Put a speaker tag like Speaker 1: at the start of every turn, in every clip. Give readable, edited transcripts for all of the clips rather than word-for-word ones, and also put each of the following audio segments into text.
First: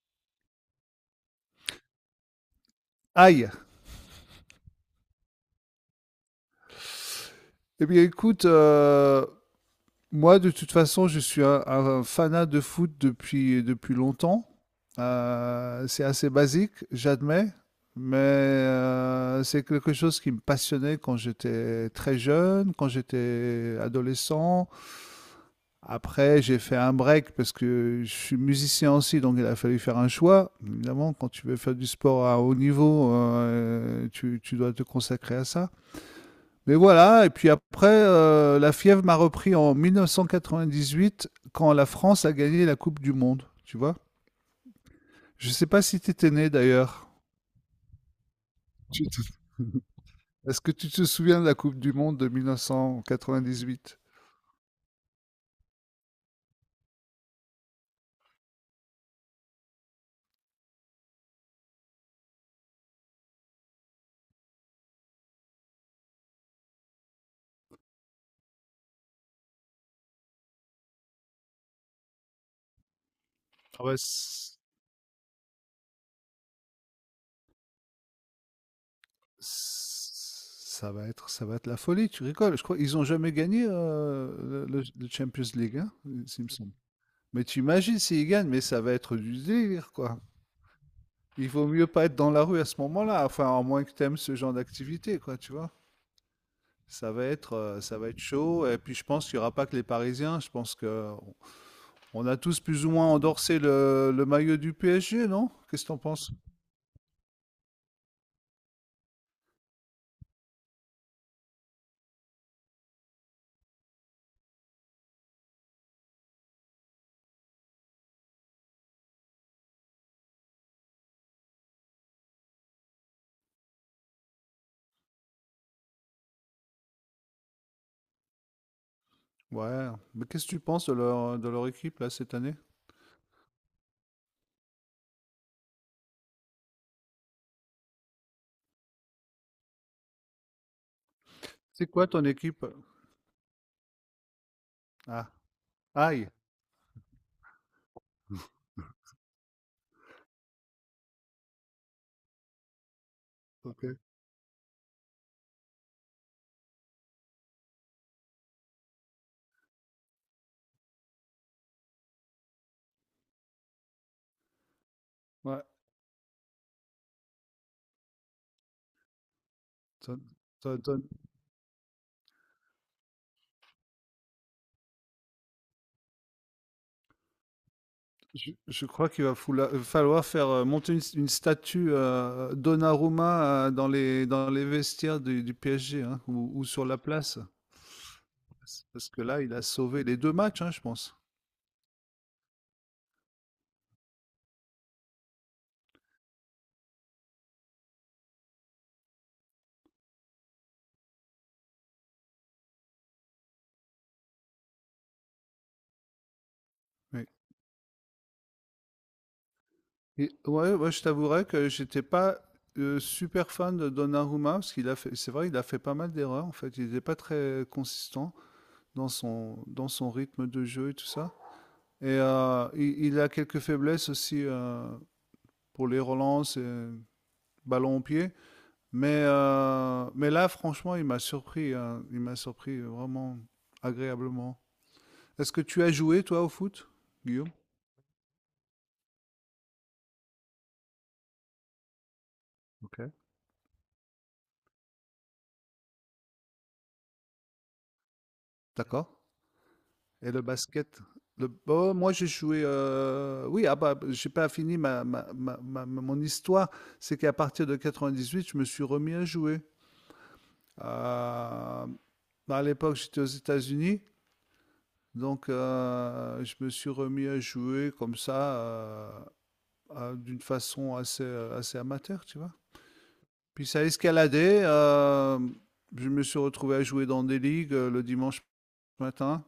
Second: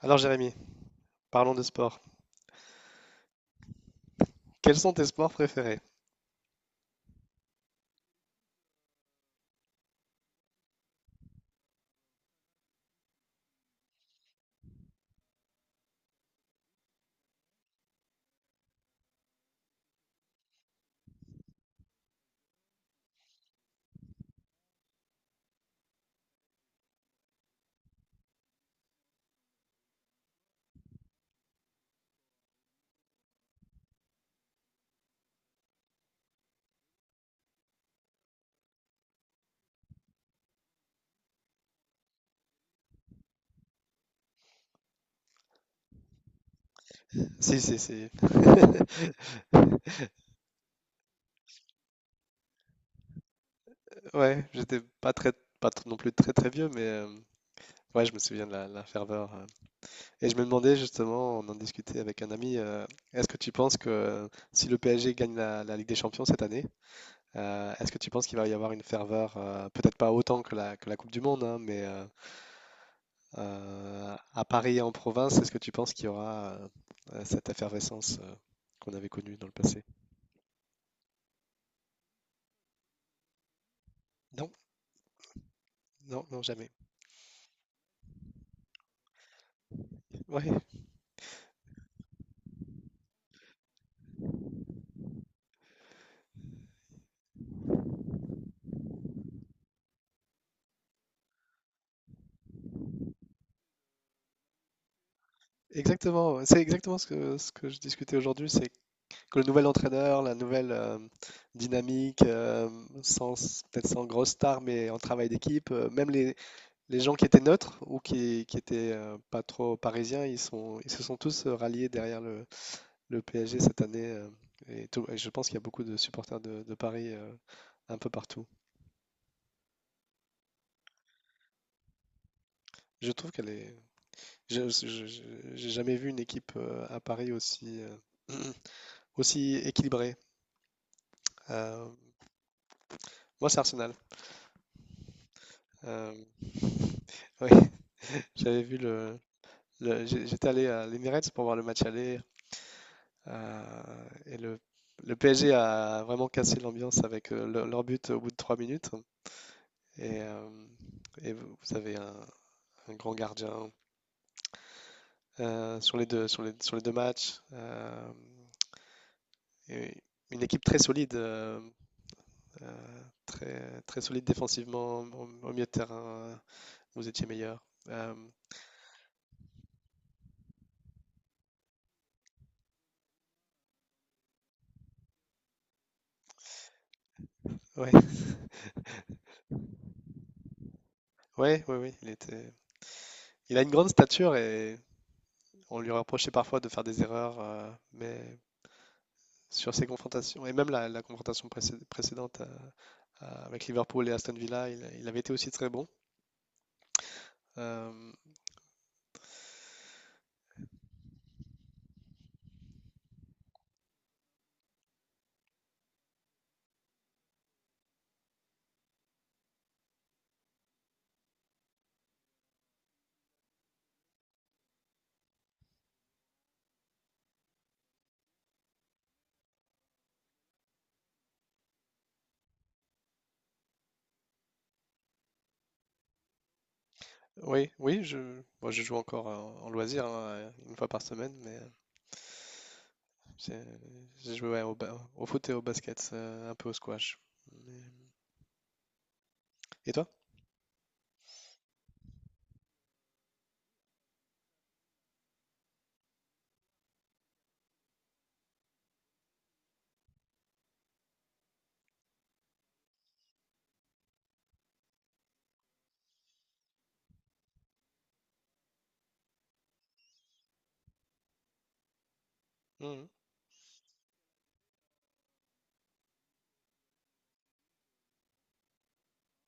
Speaker 1: Alors Jérémy, parlons de sport.
Speaker 2: Aïe.
Speaker 1: Quels sont tes sports préférés?
Speaker 2: Eh bien, écoute, moi, de toute façon, je suis un fanat de foot depuis longtemps. C'est assez basique, j'admets, mais c'est quelque chose qui me passionnait quand j'étais très jeune, quand j'étais adolescent. Après, j'ai fait un break parce que je suis musicien aussi, donc il a fallu faire un choix. Évidemment, quand tu veux faire du sport à haut niveau, tu dois te consacrer à ça. Mais voilà, et puis après, la fièvre m'a repris en 1998 quand la France a gagné la Coupe du Monde, tu vois. Je sais pas si tu étais né d'ailleurs.
Speaker 1: Si, si, si.
Speaker 2: Tu te- Est-ce que tu te souviens de la Coupe du Monde de 1998?
Speaker 1: Ouais, j'étais pas très, pas tr- non plus très très vieux, mais ouais, je me souviens de la ferveur. Et je me demandais justement, on en discutait avec un ami, est-ce que tu penses que si le PSG gagne la Ligue des Champions cette année, est-ce que tu penses qu'il va y avoir une ferveur, peut-être pas autant que que la Coupe du Monde, hein, mais euh,
Speaker 2: Ah ouais,
Speaker 1: euh, à Paris et en province, est-ce que tu penses qu'il y aura cette effervescence qu'on avait connue dans le passé?
Speaker 2: ça va être la folie, tu rigoles. Je crois qu'ils n'ont jamais gagné le Champions League, hein, il
Speaker 1: Non, non,
Speaker 2: il me
Speaker 1: jamais.
Speaker 2: semble. Mais tu imagines s'ils gagnent, mais ça va être du délire, quoi.
Speaker 1: Ouais,
Speaker 2: Il vaut mieux pas être dans la rue à ce moment-là, enfin, à moins que tu aimes ce genre d'activité, quoi, tu vois. Ça va être chaud. Et puis, je pense qu'il n'y aura pas que les Parisiens. Je pense que on a tous plus ou moins endorsé le maillot du PSG, non? Qu'est-ce que t'en penses?
Speaker 1: exactement. C'est exactement ce que je discutais aujourd'hui, c'est que le nouvel entraîneur, la nouvelle dynamique, sans, peut-être sans grosse star, mais en travail d'équipe, même les gens qui étaient neutres ou qui étaient pas trop parisiens, ils se sont tous ralliés derrière le PSG cette année. Et je pense qu'il y a beaucoup de supporters de Paris un peu partout.
Speaker 2: Ouais. Mais qu'est-ce que tu penses de leur équipe, là, cette année?
Speaker 1: Je trouve qu'elle est. je- je- je- J'ai jamais vu une équipe à Paris aussi. Aussi équilibré.
Speaker 2: C'est
Speaker 1: Euh,
Speaker 2: quoi ton équipe?
Speaker 1: moi, c'est Arsenal.
Speaker 2: Ah,
Speaker 1: Euh,
Speaker 2: aïe.
Speaker 1: oui, j'avais vu le- j'ai- j'étais allé à l'Emirates pour voir le match aller
Speaker 2: Ok.
Speaker 1: et le PSG a vraiment cassé l'ambiance avec leur but au bout de trois minutes. Et, euh, et vous avez un grand gardien
Speaker 2: Ouais.
Speaker 1: sur les deux matchs. Et une équipe très
Speaker 2: ton-
Speaker 1: solide, très, très solide défensivement. Au milieu de terrain, vous étiez meilleur. Euh,
Speaker 2: je crois qu'il va falloir faire, monter une statue, Donnarumma, dans les vestiaires du PSG, hein, ou sur la place.
Speaker 1: Ouais,
Speaker 2: Parce que là, il a sauvé les deux matchs, hein, je pense.
Speaker 1: ouais, il était... Il a une grande stature et on lui reprochait parfois de faire des erreurs, mais sur ses confrontations, et même la confrontation précédente avec Liverpool et Aston Villa, il avait été aussi très bon.
Speaker 2: Oui.
Speaker 1: Euh,
Speaker 2: Ouais, moi je t'avouerais que j'étais pas super fan de Donnarumma parce qu'il a fait, c'est vrai, il a fait pas mal d'erreurs en fait. Il n'était pas très consistant dans son rythme de jeu et tout ça. Et il a quelques faiblesses aussi pour les relances et ballon au pied. Mais là, franchement, il m'a surpris, hein. Il m'a surpris vraiment agréablement. Est-ce que tu as joué toi au foot, Guillaume?
Speaker 1: oui, je, moi je joue encore en, en loisir, hein, une fois par semaine,
Speaker 2: Ok.
Speaker 1: j'ai j'ai joué ouais, au foot et au basket, un peu au squash. Mais-
Speaker 2: D'accord.
Speaker 1: Et toi?
Speaker 2: Et le basket. Oh, moi j'ai joué. Oui, ah bah, j'ai pas fini mon histoire. C'est qu'à partir de 98, je me suis remis à jouer. Euh, À l'époque, j'étais aux États-Unis, donc je me suis remis à jouer comme ça, d'une façon assez, assez amateur, tu vois.
Speaker 1: Mhm.
Speaker 2: Puis ça a escaladé. Je me suis retrouvé à jouer dans des ligues le dimanche matin.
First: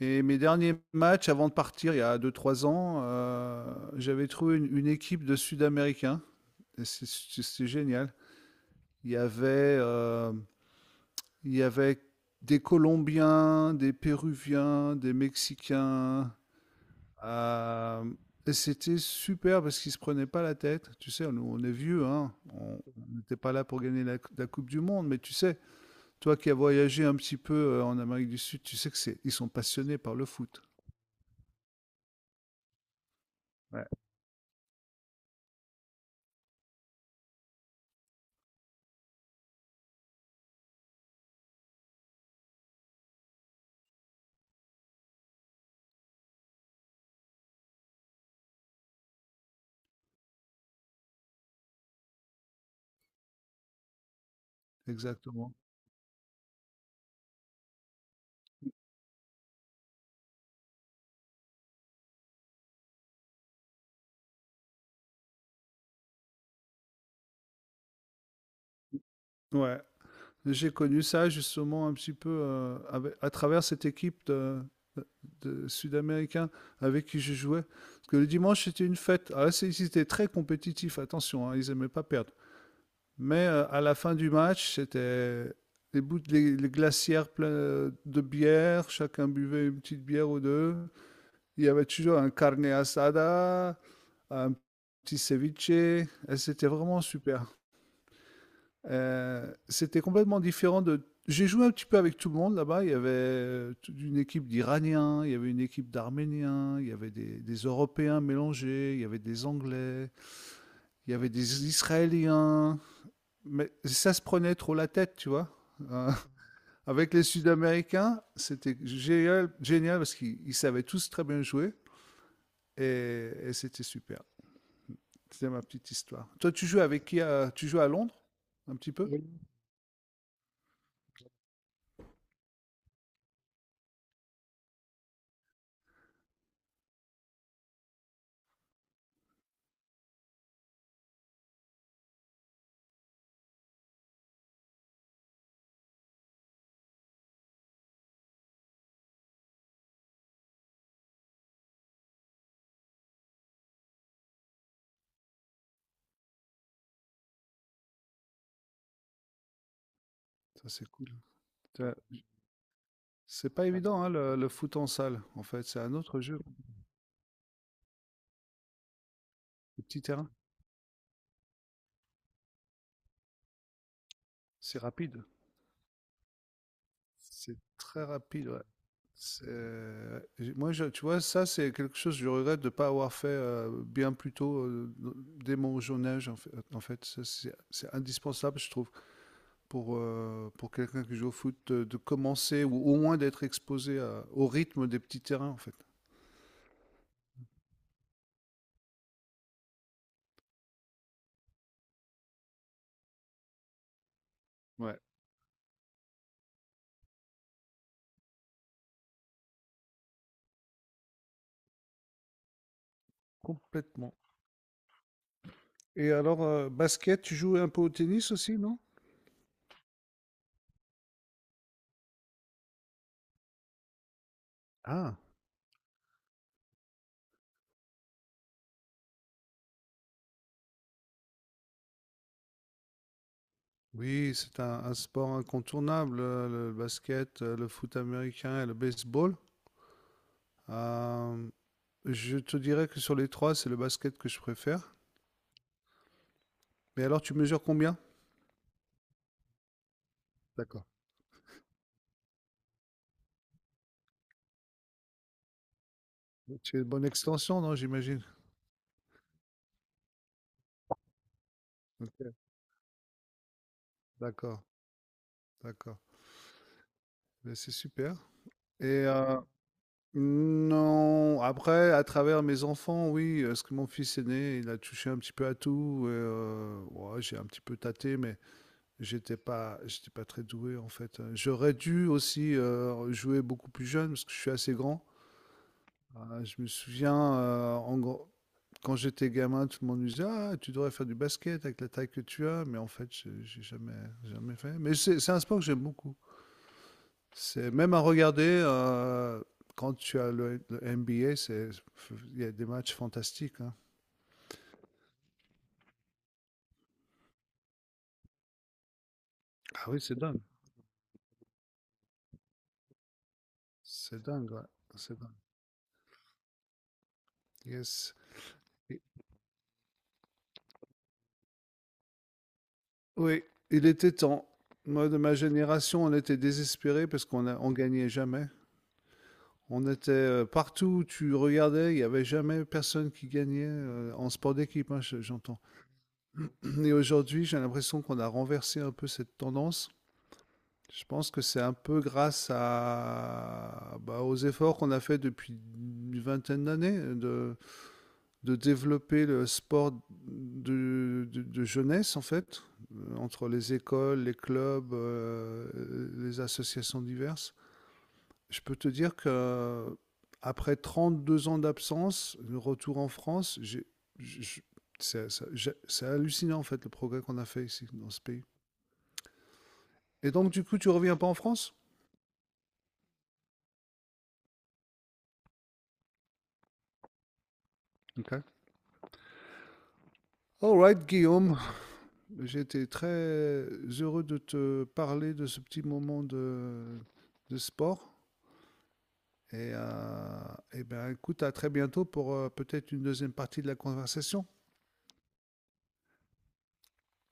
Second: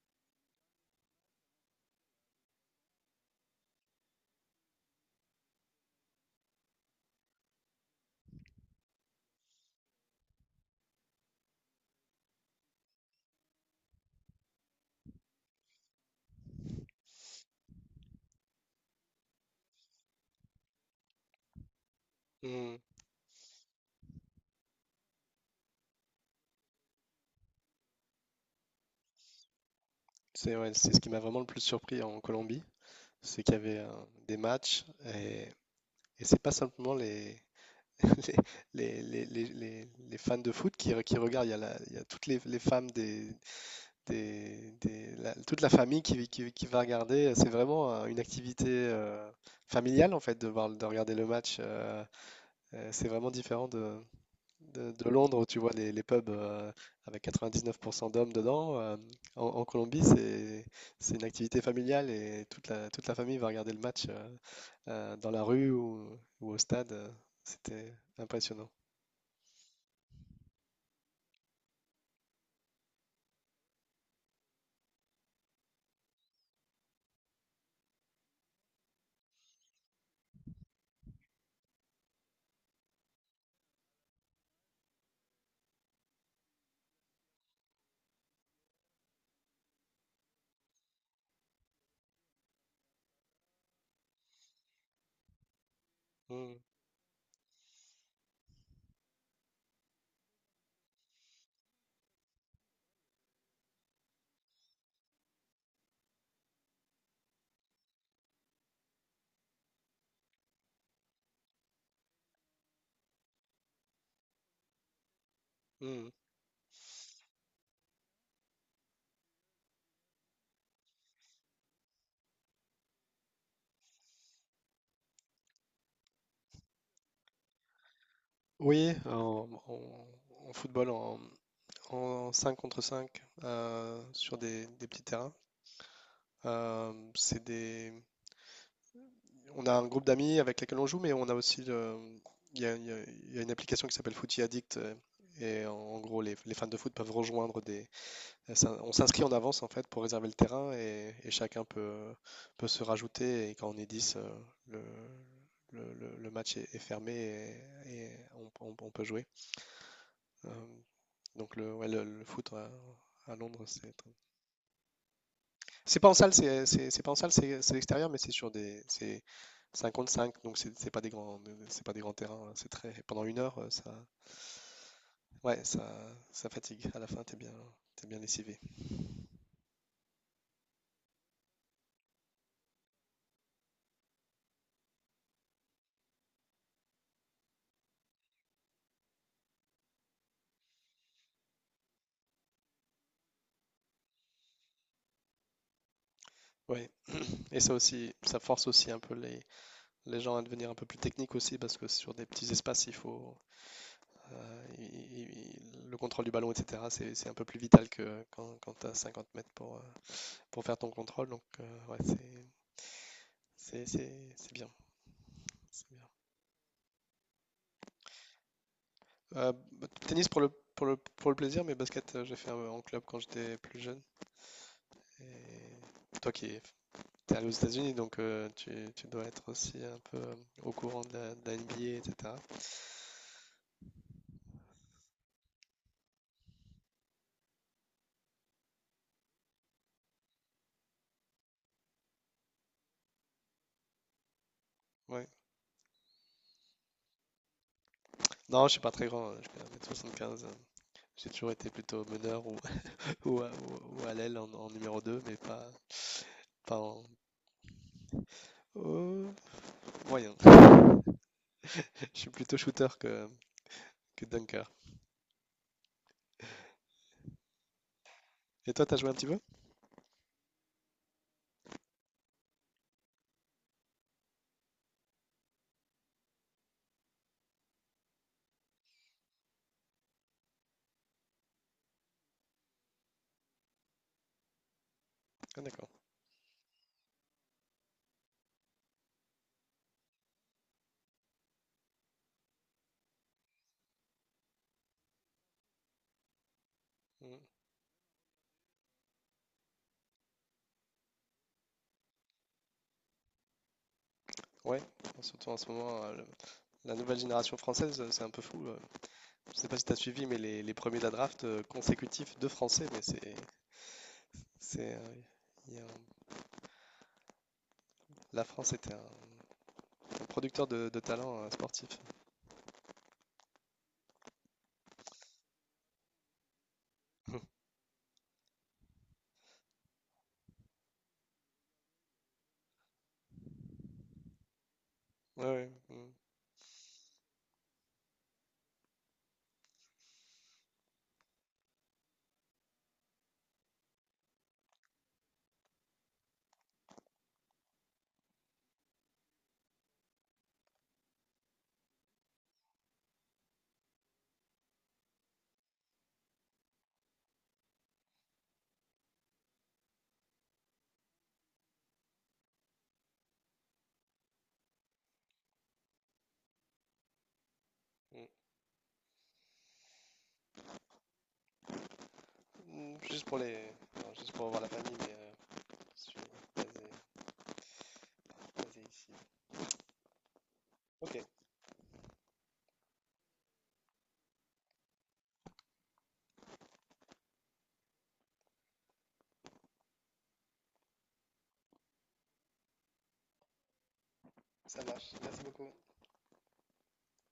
Speaker 2: Et mes derniers matchs, avant de partir, il y a deux trois ans, j'avais trouvé une équipe de Sud-Américains. C'est génial. Il y avait, euh, il y avait des Colombiens, des Péruviens, des Mexicains. euh, et c'était super parce qu'ils se prenaient pas la tête. Tu sais, nous, on est vieux, hein.
Speaker 1: Mhm.
Speaker 2: On n'était pas là pour gagner la Coupe du Monde, mais tu sais, toi qui as voyagé un petit peu en Amérique du Sud, tu sais que c'est, ils sont passionnés par le
Speaker 1: C'est
Speaker 2: foot.
Speaker 1: ouais, c'est ce qui m'a vraiment le plus surpris en Colombie. C'est qu'il y avait
Speaker 2: Ouais.
Speaker 1: des matchs et, et c'est pas simplement les fans de foot qui regardent. Il y a toutes les femmes toute la famille qui va regarder. C'est vraiment une activité familiale en fait de voir, de regarder le match. C'est vraiment différent de Londres où
Speaker 2: Exactement.
Speaker 1: tu vois les pubs avec 99% d'hommes dedans. En Colombie, c'est une activité familiale et toute toute la famille va regarder le match. Dans la rue ou au stade. C'était impressionnant.
Speaker 2: Ouais. J'ai connu ça justement un petit peu à travers cette équipe de Sud-Américains avec qui je jouais. Parce que le dimanche, c'était une fête. Ah, ils étaient très compétitifs, attention, hein, ils n'aimaient pas perdre. Mais à la fin du match, c'était les glacières pleines de bière, chacun buvait une petite bière ou deux. Il y avait toujours un carne asada, un petit ceviche, et
Speaker 1: Mm,
Speaker 2: c'était vraiment super. C'était complètement différent de j'ai joué un petit peu avec tout le monde là-bas. Il y avait, toute une équipe d'Iraniens, il y avait une équipe d'Arméniens, il y avait des Européens mélangés, il y avait des Anglais, il y avait des Israéliens, mais ça se prenait trop la tête, tu vois? Heu,
Speaker 1: mm.
Speaker 2: Avec les Sud-Américains, c'était génial génial parce qu'ils savaient tous très bien jouer et c'était super. C'était ma petite histoire. Toi, tu joues à Londres, un
Speaker 1: Oui,
Speaker 2: petit peu? Oui.
Speaker 1: en football, en 5 contre 5 sur des petits terrains. C'est des... On a un groupe d'amis avec lesquels on joue, mais on a aussi il y a, il y a- il y a une application qui s'appelle Footy Addict. Et en, en gros, les fans de foot peuvent rejoindre des, on s'inscrit en avance en fait pour réserver le terrain et chacun peut, peut se rajouter. Et quand on est 10 le, le match est, est fermé et, on peut jouer. Euh,
Speaker 2: Ça, c'est cool.
Speaker 1: donc
Speaker 2: Tu
Speaker 1: ouais, le foot à
Speaker 2: C'est
Speaker 1: Londres,
Speaker 2: pas évident, hein, le foot en salle. En fait, c'est un
Speaker 1: c'est pas en
Speaker 2: autre
Speaker 1: salle,
Speaker 2: jeu.
Speaker 1: c'est pas en salle, c'est extérieur, mais c'est sur des c'est
Speaker 2: Le
Speaker 1: cinq
Speaker 2: petit
Speaker 1: contre
Speaker 2: terrain,
Speaker 1: cinq, donc c'est pas des grands c'est pas des grands terrains. Hein, c'est très pendant une heure, ça
Speaker 2: c'est rapide.
Speaker 1: ouais ça ça fatigue. À la fin,
Speaker 2: C'est très
Speaker 1: t'es bien
Speaker 2: rapide,
Speaker 1: lessivé.
Speaker 2: ouais. C'est- Moi, tu vois, ça, c'est quelque chose que je regrette de ne pas avoir fait bien plus tôt, dès mon jeune âge. En fait. Ça, c'est indispensable, je trouve, pour quelqu'un qui joue au foot, de commencer ou au moins d'être exposé au rythme des petits terrains, en fait.
Speaker 1: Oui, et ça aussi, ça force aussi un peu les gens à devenir un peu plus techniques aussi, parce que sur des petits espaces, il faut euh, il-
Speaker 2: Ouais,
Speaker 1: il- le contrôle du ballon, etc. C'est un peu plus vital que quand, quand tu as 50 mètres pour faire ton contrôle. Donc, ouais,
Speaker 2: complètement.
Speaker 1: c'est bien. c'est bien.
Speaker 2: Et alors, basket, tu joues un peu au tennis aussi, non?
Speaker 1: Bah, tennis pour pour le plaisir, mais basket, en club quand j'étais plus jeune.
Speaker 2: Ah.
Speaker 1: Et toi qui es allé aux États-Unis, donc tu dois être aussi un peu au courant de de la NBA, etc.
Speaker 2: Oui, c'est un sport incontournable, le basket, le foot américain et le baseball. Euh, je te dirais que sur les trois, c'est le basket que je préfère.
Speaker 1: Ouais.
Speaker 2: Mais alors, tu mesures combien?
Speaker 1: Non, je suis pas très grand, hein, je fais 1m75. Hein.
Speaker 2: D'accord.
Speaker 1: J'ai toujours été plutôt meneur ou, à l'aile en, en numéro 2, mais pas,
Speaker 2: Tu
Speaker 1: pas
Speaker 2: as une bonne
Speaker 1: en
Speaker 2: extension, non, j'imagine.
Speaker 1: oh, moyen. Je suis
Speaker 2: Ok.
Speaker 1: plutôt shooter que
Speaker 2: D'accord,
Speaker 1: dunker.
Speaker 2: d'accord. Mais c'est super.
Speaker 1: Et toi, t'as
Speaker 2: Et
Speaker 1: joué un petit
Speaker 2: euh,
Speaker 1: peu?
Speaker 2: non, après, à travers mes enfants, oui, parce que mon fils aîné, il a touché un petit peu à tout. Et, ouais, j'ai un petit peu tâté, mais j'étais pas très doué en fait. J'aurais dû aussi jouer beaucoup plus jeune parce que je suis assez grand.
Speaker 1: Ah, d'accord.
Speaker 2: Je me souviens en gros, quand j'étais gamin, tout le monde me disait ah tu devrais faire du basket avec la taille que tu as, mais en fait j'ai jamais jamais fait. Mais c'est un sport que j'aime beaucoup.
Speaker 1: Mm.
Speaker 2: C'est même à regarder quand tu as le NBA, c'est il y a des matchs fantastiques, hein.
Speaker 1: Ouais, surtout en ce moment, la nouvelle génération française, c'est un peu fou. Je sais pas si
Speaker 2: Ah
Speaker 1: t'as
Speaker 2: oui, c'est
Speaker 1: suivi, mais
Speaker 2: dingue.
Speaker 1: les premiers de la draft consécutifs de Français, mais
Speaker 2: C'est dingue, ouais.
Speaker 1: c'est,
Speaker 2: C'est dingue.
Speaker 1: il y a un-
Speaker 2: Yes.
Speaker 1: la France était un producteur de talent sportif.
Speaker 2: Oui, il était temps. Moi, de ma génération, on était désespérés parce qu'on gagnait jamais. On était partout où tu regardais, il n'y avait jamais personne qui gagnait en sport d'équipe, hein,
Speaker 1: Ouais,
Speaker 2: j'entends.
Speaker 1: mm,
Speaker 2: Et aujourd'hui, j'ai l'impression qu'on a renversé un peu cette tendance. Je pense que c'est un peu grâce à, bah, aux efforts qu'on a fait depuis une vingtaine d'années de développer le sport de jeunesse, en fait, entre les écoles, les clubs, les associations diverses. Je peux te dire que après 32 ans d'absence, le retour en France, je- je- c'est hallucinant, en fait, le progrès qu'on a fait ici, dans ce
Speaker 1: mm.
Speaker 2: pays. Et donc, du coup, tu reviens pas en France?
Speaker 1: Mm, juste pour non, juste pour voir la famille, je suis basé,
Speaker 2: Ok.
Speaker 1: basé ici.
Speaker 2: All right,
Speaker 1: Ok,
Speaker 2: Guillaume, j'ai été très heureux de te parler de ce petit moment de sport. Et, euh, et ben, écoute, à très bientôt pour peut-être une deuxième partie de la conversation.
Speaker 1: ça marche. Merci beaucoup.